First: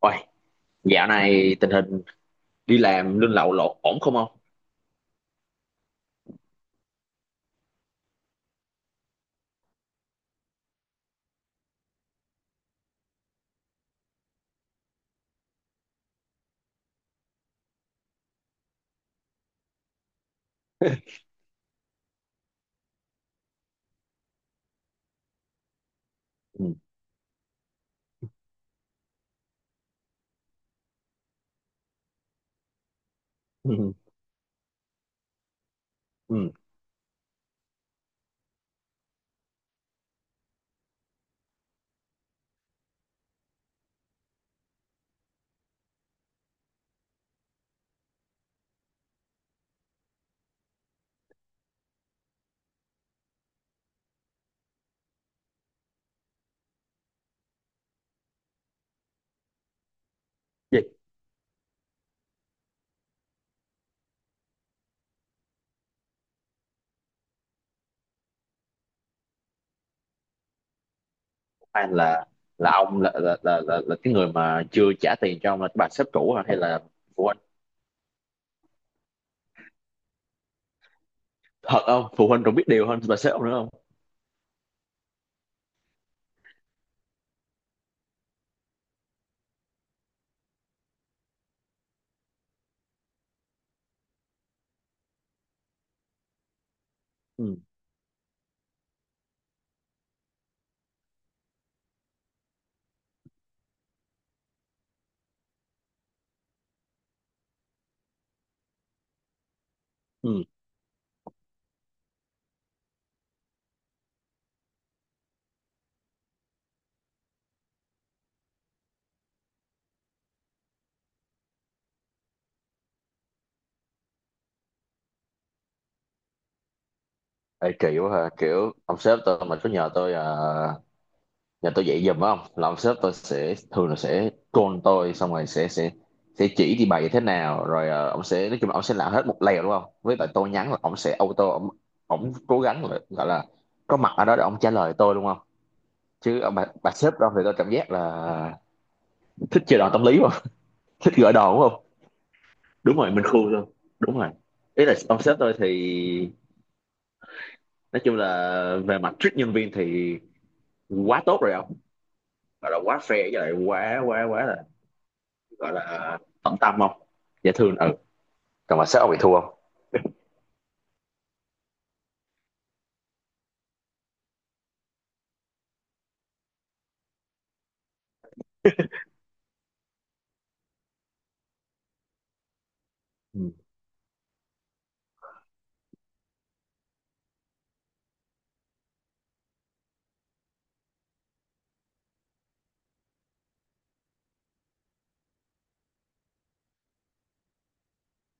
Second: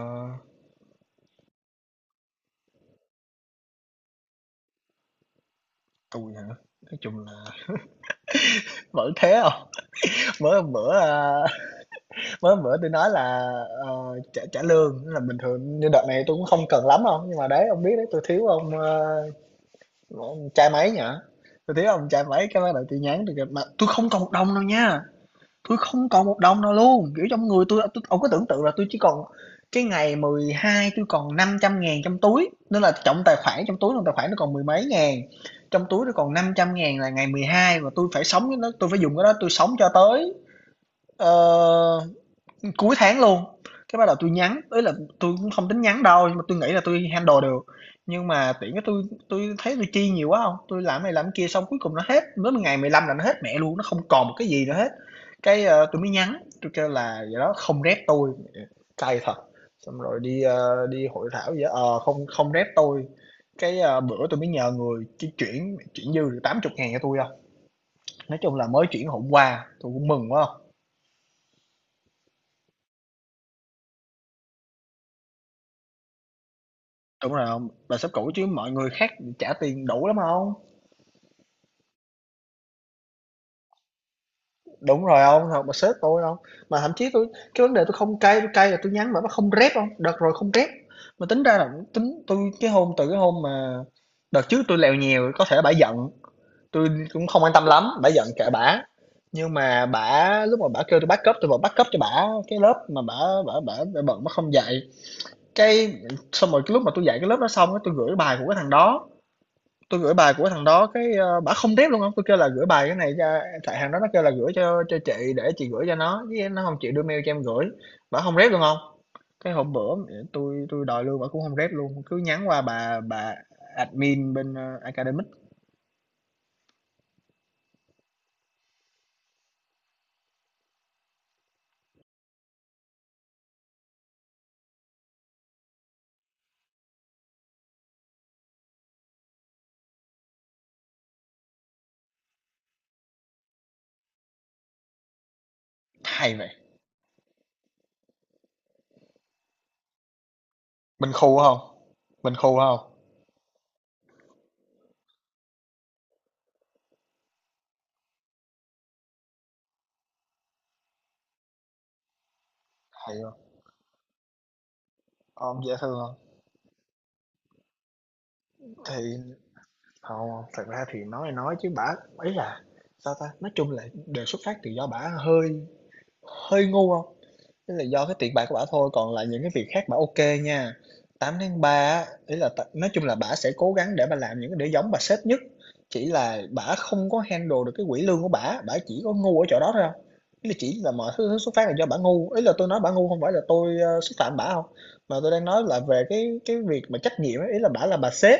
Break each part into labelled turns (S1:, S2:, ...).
S1: Ôi, dạo này tình hình đi làm lương lậu lộn ổn không ông?
S2: tui hả? Nói chung là vẫn thế không. Mới hôm bữa, mới hôm bữa tui nói là, trả trả lương, tức là bình thường như đợt này tôi cũng không cần lắm đâu, nhưng mà đấy, ông biết đấy, tôi thiếu ông, ông cha máy nhở, tôi thiếu ông cha máy cái bắt đầu tôi nhắn tui kêu mà tôi không còn 1 đồng đâu nha. Tôi không còn một đồng nào
S1: Ừ.
S2: luôn, kiểu, trong người tui ông có tưởng tượng là tôi chỉ còn cái ngày 12 tôi còn năm trăm ngàn trong túi, nên là trong tài khoản trong túi
S1: Ừ.
S2: trong tài khoản nó còn mười mấy ngàn, trong túi nó còn năm
S1: Ừ.
S2: trăm ngàn là ngày 12 và tôi phải sống với nó, tôi phải dùng cái đó tôi sống cho tới, ờ cuối tháng luôn, cái bắt đầu tôi nhắn, ấy là tôi cũng không tính nhắn đâu, nhưng mà tôi nghĩ là tôi handle được. Nhưng mà tiện cái tôi thấy tôi chi nhiều quá không, tôi làm này làm kia xong cuối cùng nó hết, đến ngày 15 là nó hết mẹ luôn, nó không còn một cái gì nữa hết. Tui mới nhắn, tôi kêu là "Vậy đó, không rep tôi, cay thật, xong rồi đi,
S1: Vậy,
S2: đi hội thảo vậy, không không rep tôi." Bữa tôi mới nhờ người chi chuyển chuyển dư được tám chục ngàn cho tôi không. Nói chung là mới chuyển hôm qua, tôi cũng mừng quá.
S1: hay là ông là cái người mà chưa trả tiền cho ông là cái bà sếp cũ hả? Hay là phụ
S2: Đúng
S1: huynh?
S2: rồi hông? Bà sếp cũ chứ mọi người khác trả tiền đủ lắm hông?
S1: Thật không? Phụ huynh còn biết điều hơn bà sếp ông nữa không?
S2: Đúng rồi ông, hông, bà sếp tôi không. Mà thậm chí tôi cái vấn đề tôi không cay, tôi cay là tôi nhắn mà nó không rep không, đợt rồi không rep. Mà tính ra là tính tôi cái hôm từ cái hôm mà đợt trước tôi lèo nhèo có thể bả giận, tôi cũng không quan
S1: Ừ.
S2: tâm lắm, bả giận kệ bả. Nhưng mà bả lúc mà bả kêu tui backup, tôi vẫn backup cho bả cái lớp mà bả bả bả bả bận bả không dạy. Cái xong rồi cái lúc mà tôi dạy cái lớp đó xong á, tôi gửi bài của cái thằng đó. Tôi gửi bài
S1: Ừ.
S2: của thằng đó cái, bả không rep luôn không, tôi kêu là "Gửi bài cái này cho", tại hàng đó nó kêu là "Gửi cho chị để chị gửi cho nó", chứ nó không chịu đưa mail cho em gửi, bả không rep luôn không. Cái hôm bữa tôi đòi lương bả cũng không rep luôn, cứ nhắn qua bà admin bên, Academic.
S1: Ê, kỳ quá ha, kiểu ông sếp tôi mà cứ nhờ tôi à, giờ tôi dạy giùm phải không, là ông sếp tôi sẽ thường là sẽ call tôi, xong rồi sẽ chỉ đi bài như thế nào, rồi ông sẽ nói chung là ông sẽ làm hết một lèo đúng không, với lại tôi nhắn là ông sẽ auto ông cố gắng là gọi là có mặt ở đó để ông trả lời tôi đúng không.
S2: Hay
S1: Chứ
S2: vậy,
S1: bà sếp đó thì tôi cảm giác là thích chơi đòn tâm lý không
S2: mình
S1: thích gửi
S2: khu
S1: đòn
S2: không.
S1: đúng không.
S2: Mình khu không.
S1: Đúng rồi, mình khôn luôn. Đúng rồi. Ý là ông sếp tôi thì nói chung là về mặt treat nhân viên thì quá tốt rồi không, gọi là quá
S2: Hay
S1: fair,
S2: hông?
S1: với lại quá quá quá là
S2: Ôm
S1: gọi
S2: dễ thương hông?
S1: là tận tâm không, dễ thương, ừ. Còn mà sếp ông bị
S2: Thì
S1: thua không.
S2: hông, thật ra thì nói chứ bả ấy là, sao ta, nói chung là đều xuất phát từ do bả hơi hơi ngu không. Thế là do cái tiền bạc của bả thôi, còn lại những cái việc khác bả OK nha. Tám tháng 3 á, ý là t nói chung là bả sẽ
S1: Ừ.
S2: cố gắng để bả làm những cái để giống bà sếp nhất, chỉ là bả không có handle được cái quỹ lương của bả, bả chỉ có ngu ở chỗ đó thôi hông? Ý là chỉ là mọi thứ xuất phát là do bả ngu, ý là tôi nói bả ngu không phải là tôi, xúc phạm bả không, mà tôi đang nói là về cái việc mà trách nhiệm ấy, ý là bả là bà sếp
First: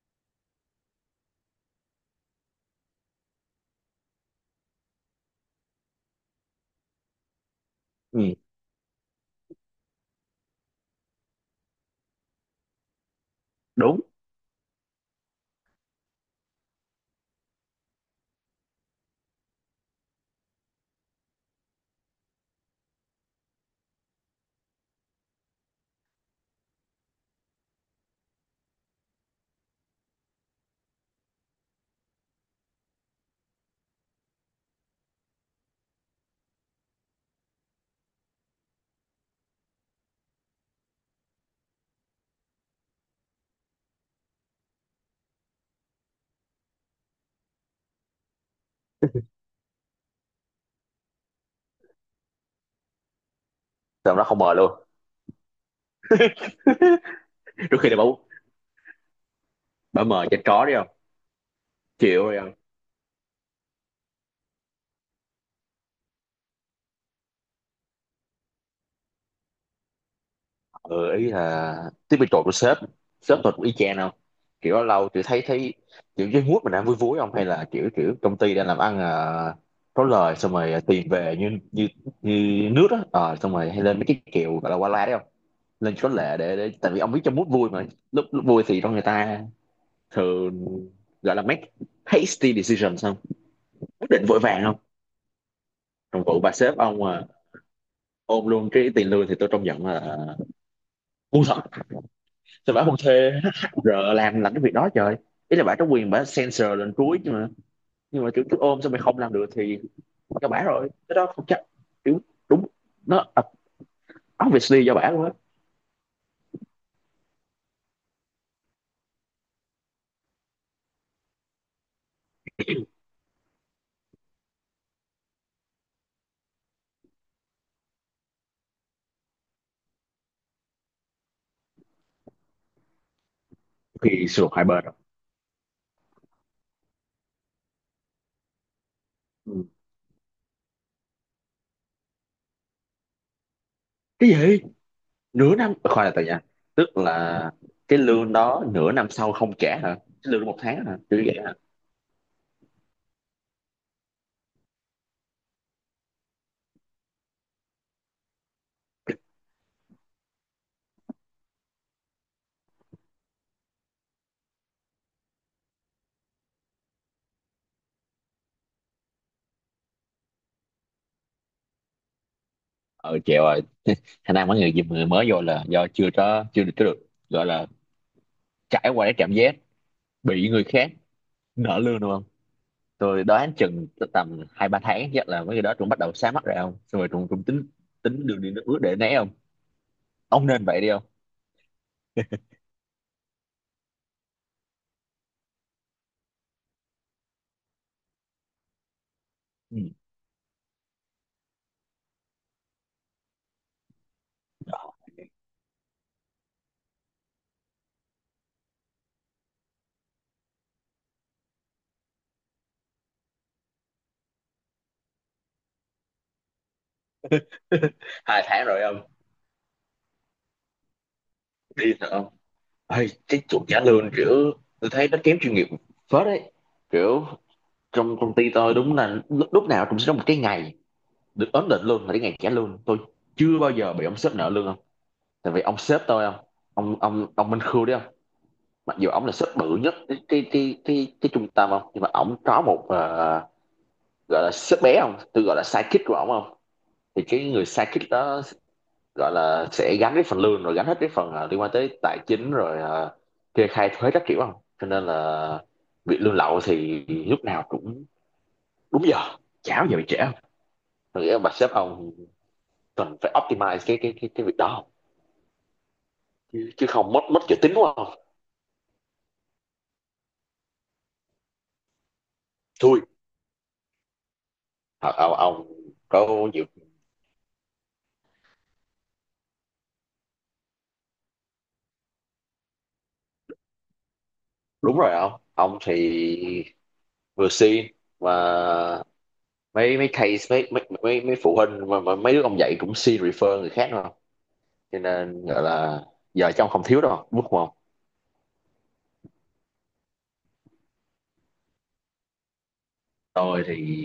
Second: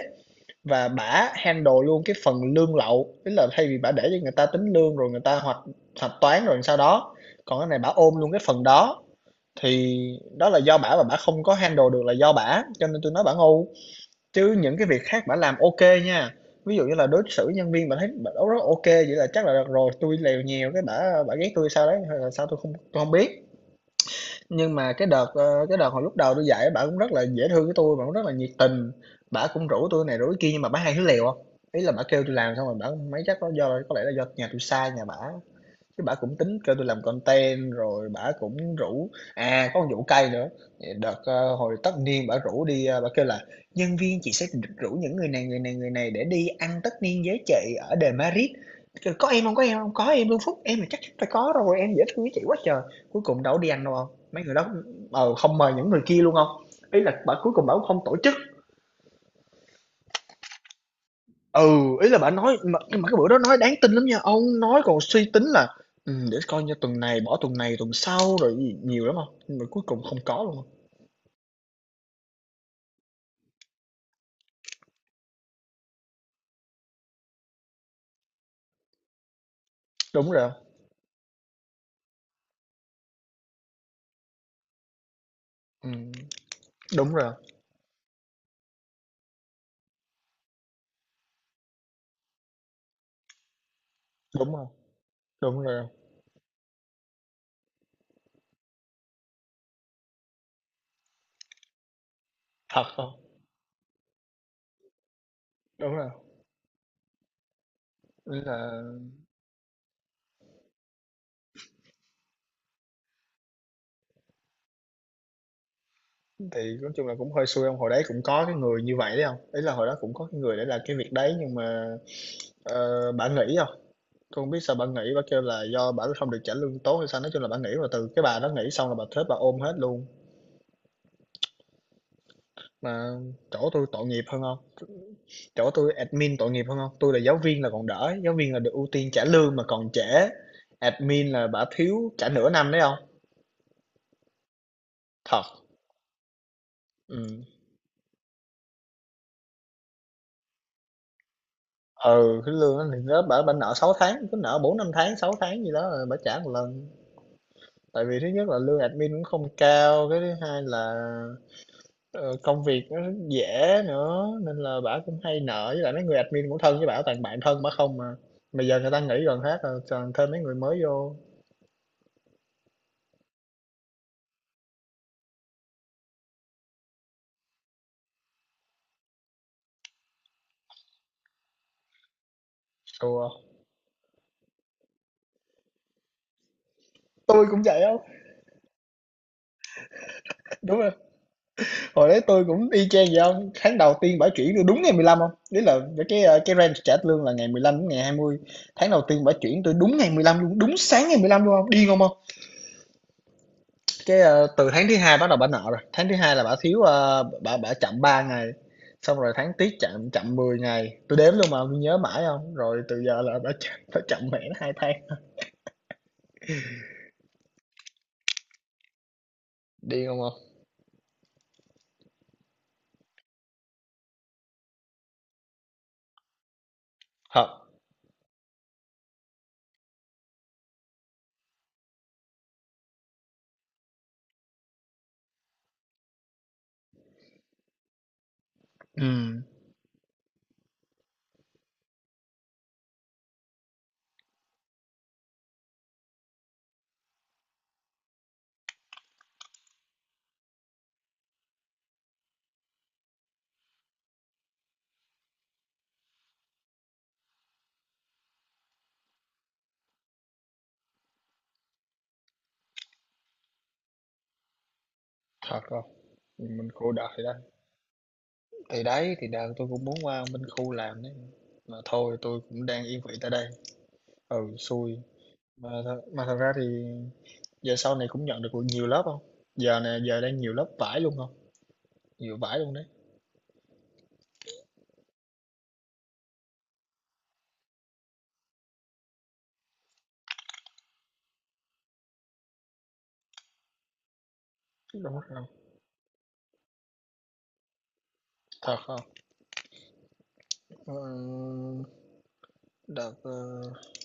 S2: và bả handle luôn cái phần lương lậu, ý là thay vì bả để cho người ta tính lương rồi người ta hoạch hạch toán rồi sau đó, còn cái này bả ôm luôn
S1: Ừ.
S2: cái phần đó. Thì đó là do bả và bả không có handle được là do bả cho nên tôi nói bả ngu,
S1: Đúng.
S2: chứ những cái việc khác bả làm ok nha. Ví dụ như là đối xử nhân viên bả thấy bả rất rất ok vậy là chắc là được rồi, tôi lèo nhiều cái bả bả ghét tôi sao đấy hay là sao tôi không, tôi không biết. Nhưng mà cái đợt cái đợt hồi lúc đầu tôi dạy bả cũng rất là dễ thương với tôi, bả cũng rất là nhiệt tình, bả cũng rủ tôi này rủ cái kia nhưng mà bả hay hứa lèo không. Ý là bả kêu tôi làm xong rồi bả mấy chắc có do có lẽ là do nhà tôi sai nhà bả, cái bả cũng tính kêu tôi làm content rồi bả cũng rủ à, có một vụ cay nữa. Đợt, hồi tất niên bả rủ đi, bả kêu là "Nhân viên chị sẽ rủ những người này, người này, người này để đi ăn tất niên với chị ở đền Madrid." Kêu "Có em không, có em không?" "Có em luôn Phúc, em là chắc chắn phải có rồi, em dễ thương với chị quá trời." Cuối cùng đâu có đi ăn đâu ông,
S1: Tụi đó không
S2: mấy người
S1: mời
S2: đó,
S1: luôn.
S2: ừ, không mời những người kia luôn không. Ý là bà cuối cùng bảo
S1: Đôi khi là
S2: không tổ
S1: bảo
S2: chức.
S1: bảo mời cho chó đi không.
S2: Ừ, ý là
S1: Chịu
S2: bà
S1: rồi không.
S2: nói mà nhưng mà cái bữa đó nói đáng tin lắm nha, ông nói còn suy tính là để coi như tuần này bỏ tuần này tuần sau rồi gì nhiều lắm không." Nhưng mà cuối cùng không có luôn.
S1: Ừ, ý là tiếp bị trội của sếp sếp tôi cũng y chang không. Kiểu lâu lâu chị thấy thấy kiểu dưới mút mình đang vui vui không, hay là kiểu kiểu công ty đang làm ăn à, có
S2: Đúng
S1: lời,
S2: rồi hông?
S1: xong rồi tiền về như như như nước á. Ờ, Xong rồi hay lên mấy cái kiểu gọi là qua la đấy không, lên có lệ để tại vì ông
S2: Đúng
S1: biết
S2: rồi.
S1: trong mút vui mà. Lúc vui thì trong người ta thường gọi là make hasty decisions không, quyết định vội
S2: Đúng
S1: vàng
S2: không?
S1: không.
S2: Đúng rồi.
S1: Trong vụ bà sếp ông à, ôm luôn cái tiền lương thì tôi trông giận là ngu thật. Sao
S2: Thật
S1: bà không
S2: không?
S1: thuê HR làm cái việc đó trời. Ý là bà có
S2: Đúng rồi.
S1: quyền bà censor lên cuối chứ mà, nhưng mà
S2: Ý
S1: kiểu cứ
S2: là
S1: ôm sao mày không làm được thì cho bả rồi cái đó không chắc, kiểu, đúng, nó obviously do bả luôn á.
S2: thì nói chung là cũng hơi xui ông, hồi đấy cũng có cái người như vậy đấy không, ý là hồi đó cũng có cái người để làm cái việc đấy nhưng mà, bả nghỉ không. Tôi hông biết sao bà nghỉ, bà kêu là do bà không được trả lương tốt hay sao, nói chung là bà nghỉ rồi từ cái bà đó nghỉ xong là bà thuế bà ôm hết luôn. Mà chỗ tôi tội nghiệp
S1: Thì
S2: hơn
S1: xung
S2: không,
S1: hai bên rồi.
S2: chỗ tôi admin tội nghiệp hơn không, tôi là giáo viên là còn đỡ, giáo viên là được ưu tiên trả lương mà
S1: Ừ.
S2: còn trễ, admin là bả thiếu trả nửa năm đấy không.
S1: Cái gì? Nửa
S2: Thật.
S1: năm? Ờ, Khoan, là tại nha, tức là
S2: Ừ.
S1: cái lương đó nửa năm sau không trả hả? Cái lương một tháng hả, kiểu vậy hả?
S2: Ừ, cái lương đó thì nó bả bả nợ 6 tháng, cứ nợ 4 5 tháng 6 tháng gì đó rồi bả trả một lần, tại vì thứ nhất là lương admin cũng không cao, cái thứ hai là ờ, công việc nó rất dễ nữa nên là bả cũng hay nợ, với lại mấy người admin cũng thân với bả, toàn bạn thân bả không mà bây giờ người ta nghỉ gần hết rồi, toàn thêm mấy người mới vô.
S1: Ờ Chèo rồi, khả năng mấy người người mới vô là do chưa có chưa được có được gọi là trải qua cái cảm giác bị người khác nợ lương đúng không. Tôi
S2: Đùa,
S1: đoán chừng tầm 2-3 tháng chắc là mấy người đó cũng bắt đầu sáng mắt rồi không, xong rồi cũng cũng
S2: tôi cũng
S1: tính,
S2: vậy hông?
S1: tính đường đi nước bước để né không. Ông nên
S2: Đúng
S1: vậy đi
S2: rồi,
S1: không.
S2: hồi đấy tôi cũng y chang vậy không. Tháng đầu tiên bả chuyển tôi đúng ngày mười lăm không? Ý là mấy cái, cái range trả lương là ngày 15 đến ngày 20. Tháng đầu tiên bả chuyển tôi
S1: Ừ.
S2: đúng ngày 15 luôn, đúng sáng ngày 15 luôn không? Điên không ông? Từ tháng thứ hai bắt đầu bả nợ rồi, tháng thứ hai là bả thiếu, bả bả chậm 3 ngày, xong rồi tháng tiếp chậm chậm 10 ngày, tôi đếm luôn mà tôi nhớ mãi không? Rồi từ giờ là bả chậm mẹ nó 2 tháng,
S1: 2 tháng rồi không.
S2: điên không ông?
S1: Đi thật không. Ê, cái chuột trả lương kiểu tôi thấy nó kém chuyên nghiệp phết đấy, kiểu
S2: Thật,
S1: trong công ty tôi đúng là lúc nào cũng sẽ có một cái ngày được ấn định luôn là cái ngày trả lương. Tôi chưa bao giờ bị ông sếp nợ lương, tại vì ông sếp tôi không, ông Minh Khương đấy không, mặc dù ông là
S2: ừm,
S1: sếp bự nhất cái trung tâm không, nhưng mà ông có một gọi là sếp bé không, tôi gọi là sidekick của ông không, thì cái người sidekick đó gọi là sẽ gánh cái phần lương rồi gánh hết cái phần liên quan tới tài chính, rồi kê khai thuế các kiểu không, cho nên là bị lương lậu thì lúc nào cũng đúng giờ, chả bao giờ bị trễ không. Tôi nghĩ là bà sếp ông cần phải optimize cái việc đó không?
S2: thật không. Mình
S1: Chứ, chứ
S2: khổ đời
S1: không mất
S2: đấy.
S1: mất chữ tín quá không.
S2: Thì đấy, thì đợt tôi cũng muốn qua bên khu làm đấy. Mà thôi tôi cũng đang
S1: Thua.
S2: yên vị tại đây. Ừ, xui.
S1: Ờ, ông
S2: Mà, th mà thật
S1: có
S2: ra thì
S1: nhiều.
S2: giờ sau này cũng nhận được nhiều lớp không? Giờ này giờ đang nhiều lớp vải luôn không? Nhiều vải luôn đấy.
S1: Đúng rồi, ông thì vừa xin mà mấy mấy case mấy phụ huynh mà mấy đứa ông dạy cũng xin refer người khác đúng không, cho
S2: Đúng không?
S1: nên gọi là giờ trong không thiếu đâu đúng không.
S2: Thật không? Ừ, đợt
S1: tôi thì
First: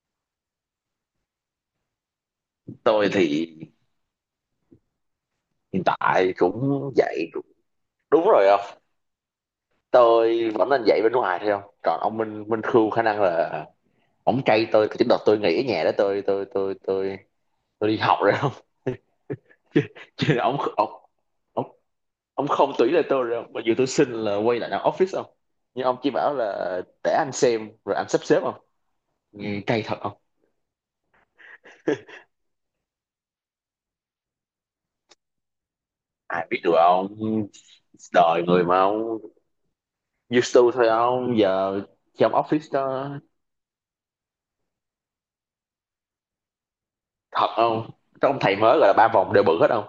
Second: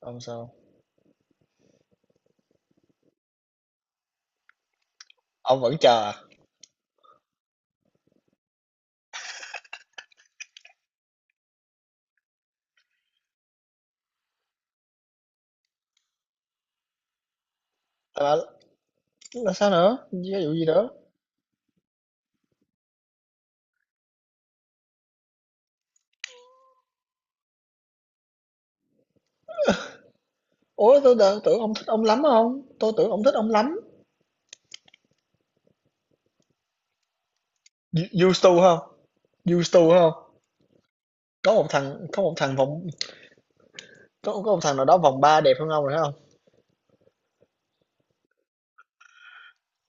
S2: ông sao?
S1: tôi thì
S2: Ông vẫn
S1: hiện
S2: chờ à?
S1: tại cũng dạy cũng- đúng rồi không, tôi vẫn nên dạy bên ngoài thôi không. Còn ông Minh Minh Khương khả năng là ổng cay tôi cái đợt tôi nghỉ ở nhà đó, tôi tôi đi học rồi
S2: Là,
S1: không.
S2: là sao nữa?
S1: Chứ
S2: Ví dụ
S1: ông,
S2: gì nữa?
S1: ông ông không tủy là tôi rồi, mặc dù tôi xin là quay lại làm office ông, nhưng ông chỉ bảo là để anh xem rồi anh sắp xếp không, nghe cay thật không.
S2: Ủa tôi đợt tưởng ông thích ông lắm không? Tôi tưởng ông thích ông lắm.
S1: Ai biết được ông,
S2: Used
S1: đời
S2: to
S1: người mà
S2: không?
S1: ông.
S2: Used to không?
S1: Used to thôi ông,
S2: Có một
S1: giờ
S2: thằng có
S1: trong
S2: một thằng
S1: office
S2: vòng
S1: đó,
S2: Có ông thằng nào đó vòng 3 đẹp hơn ông rồi không? Hông?
S1: thật không, trong thầy mới là ba vòng đều bự hết không,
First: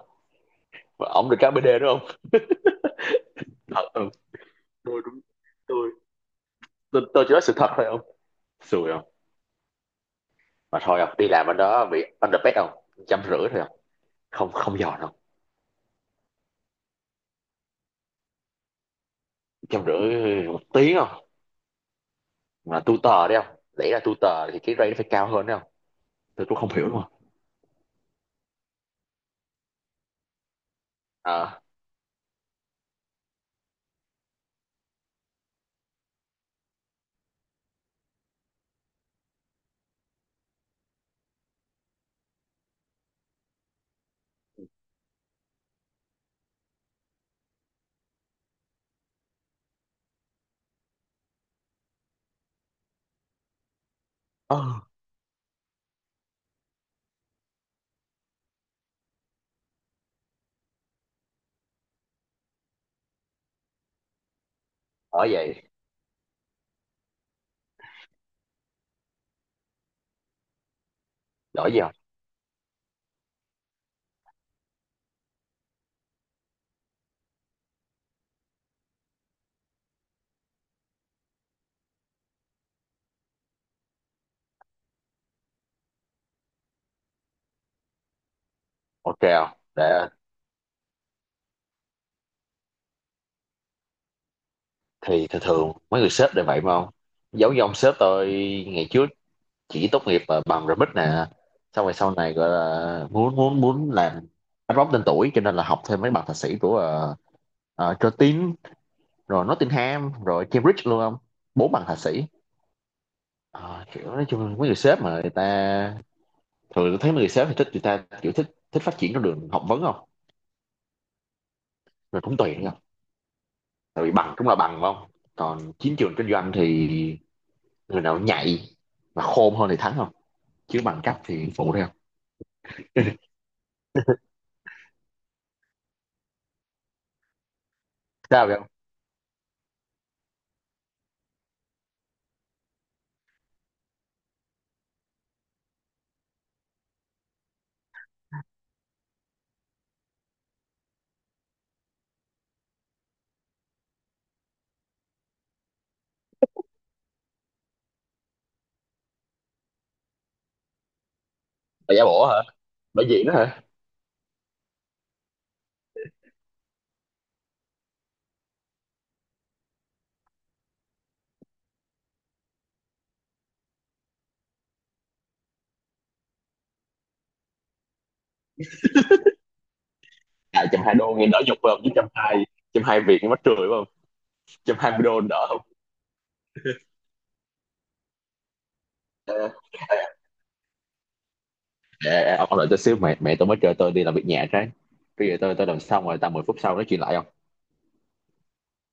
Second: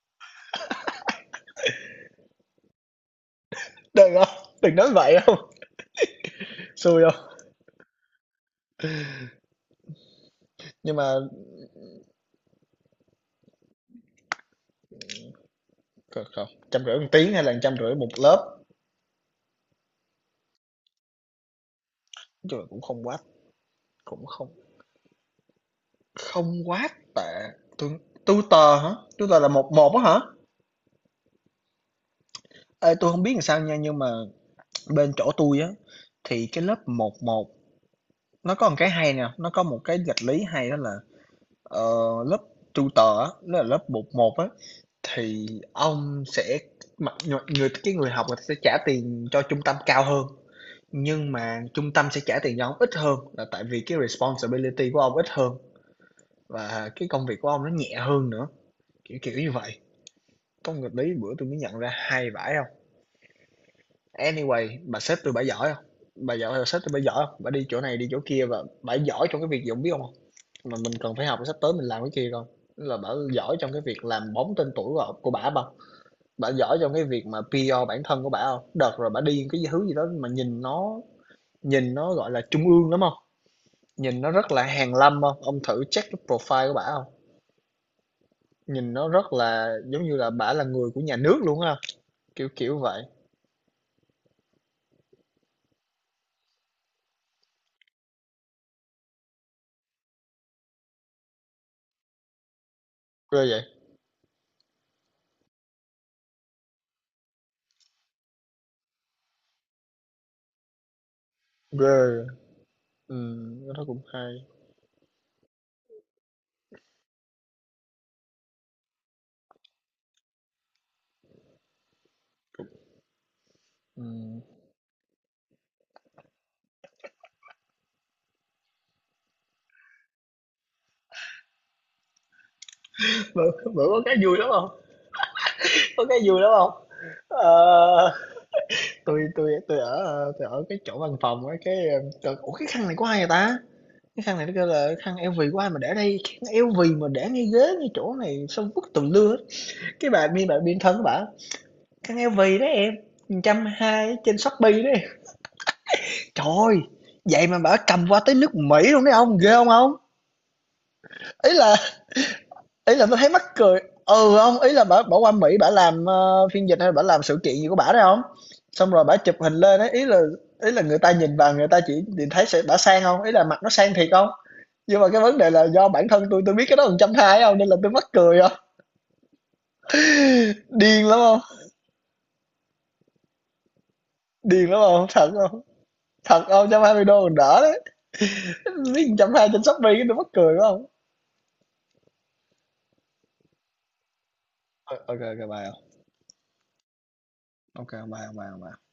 S1: và ông được cái BĐ đúng không, thật, ừ.
S2: Đừng hông, đừng nói
S1: Tôi
S2: vậy
S1: đúng,
S2: không?
S1: tôi tôi,
S2: Xui hông?
S1: tôi chỉ nói sự thật thôi ông. Xui không, mà
S2: Nhưng
S1: thôi
S2: mà
S1: không, đi làm ở đó bị underpaid không, 150 thôi không, không giòn không.
S2: không, 150 1 tiếng hay là trăm rưỡi một lớp,
S1: 150 một tiếng không,
S2: trời,
S1: là
S2: cũng không
S1: tutor
S2: quá,
S1: đấy không lẽ là
S2: cũng
S1: tutor
S2: không
S1: thì cái rate nó phải cao hơn đấy không. Tôi
S2: không
S1: cũng không
S2: quá
S1: hiểu luôn.
S2: tệ. Tui tutor hả? Tutor là một một á hả?
S1: À,
S2: Ê, tui hông biết làm sao nha, nhưng mà bên chỗ tôi á, thì cái lớp một một, nó có một cái hay nè, nó có một cái nghịch lý hay đó là, ờ, lớp tutor á, nó là lớp một một á, thì ông sẽ mặc người người cái người học người ta sẽ trả tiền cho trung tâm cao hơn. Nhưng mà trung tâm sẽ trả tiền cho ông ít hơn là tại vì cái
S1: ờ
S2: responsibility của ông ít hơn và cái công việc của ông nó nhẹ hơn nữa, kiểu kiểu như vậy. Có một nghịch lý bữa tôi mới nhận ra hay vãi không? Anyway, bà sếp
S1: đổi
S2: tôi bả
S1: vậy,
S2: giỏi không? Bà giỏi, bà sếp tôi bả giỏi không? Bả đi chỗ này đi chỗ kia và bả giỏi trong cái việc gì ông biết không? Mà mình cần phải học sắp
S1: đổi
S2: tới
S1: gì
S2: mình
S1: không,
S2: làm cái kia không? Là bả giỏi trong cái việc làm bóng tên tuổi của, bả không? Bả giỏi trong cái việc mà PR bản thân của bả không? Đợt rồi bả đi cái thứ gì đó mà nhìn nó gọi là trung ương lắm không? Nhìn nó rất là hàn lâm không? Ông thử check cái profile của bả không? Nhìn nó
S1: ok
S2: rất
S1: không
S2: là giống
S1: để.
S2: như là bả là người của nhà nước luôn á, kiểu vậy.
S1: Thì thường thường mấy người sếp đều vậy mà không, giống như ông sếp tôi ngày trước chỉ tốt nghiệp bằng remix nè, xong rồi sau này gọi là muốn
S2: Ghê
S1: muốn
S2: vậy,
S1: muốn làm anh bóng tên tuổi cho nên là học thêm mấy bằng thạc sĩ của Curtin rồi Nottingham rồi Cambridge luôn không, bốn bằng
S2: ghê,
S1: thạc sĩ Ờ,
S2: cái cũng
S1: kiểu nói
S2: hay,
S1: chung mấy người sếp mà người ta thường tôi thấy mấy người sếp thì thích người ta kiểu thích thích phát triển con đường học vấn không, rồi cũng tùy nữa không, tại vì bằng
S2: ừm.
S1: cũng là bằng phải không, còn chiến trường kinh doanh thì người nào nhạy và khôn hơn thì thắng không, chứ bằng cấp thì phụ thôi không.
S2: Bữa bữa có cái vui lắm không. Có cái vui lắm không. Ờ,
S1: Sao vậy không?
S2: tôi ở cái chỗ văn phòng á, cái, trời, ủa, cái khăn này của ai vậy ta? Cái khăn này nó kêu là "Khăn LV của ai mà để đây? Khăn LV mà để ngay ghế, ngay chỗ này sao vứt tùm lưa hết?" Cái bà biên thân của bả, khăn eo vì đó em, 120 ở trên Shopee đó em. Trời ơi, vậy mà bảo cầm qua tới nước Mỹ luôn đấy ông, ghê không ông? Ý là
S1: Là giả bộ hả?
S2: ý là
S1: Bởi
S2: tôi
S1: vì
S2: thấy
S1: đó
S2: mắc
S1: hả?
S2: cười. Ừ không, ý là bảo bảo qua Mỹ bảo làm phiên dịch hay bảo làm sự kiện gì của bả đấy không? Xong rồi bảo chụp hình lên ấy, ý là người ta nhìn vào người ta chỉ nhìn thấy sẽ bả sang không? Ý là mặt nó sang thiệt không? Nhưng mà cái vấn đề là do bản thân tôi biết cái đó 120 không, nên là tôi mắc cười không?
S1: À, trăm hai
S2: Điên
S1: đô
S2: lắm
S1: nghe
S2: không?
S1: đỡ nhục phải không, chứ 120, 120 Việt nghe mắc cười phải không.
S2: Điên
S1: trăm
S2: lắm
S1: hai mươi
S2: không?
S1: đô
S2: Thật
S1: đỡ
S2: không?
S1: không.
S2: Thật không? Một trăm hai mươi đô còn đỡ đấy. Biết
S1: Ê,
S2: 120 trên Shopee cái tôi mắc cười quá không?
S1: ê, ông đợi tôi xíu, mẹ mẹ tôi mới kêu tôi đi làm việc nhà trái,
S2: Ok ok
S1: bây giờ
S2: ok
S1: tôi
S2: bye
S1: làm xong rồi tầm 10 phút sau nói chuyện lại không.
S2: ok bye bye bye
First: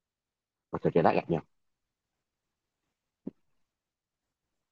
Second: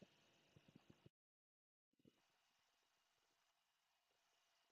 S1: Rồi, trời trời đã gặp nhau.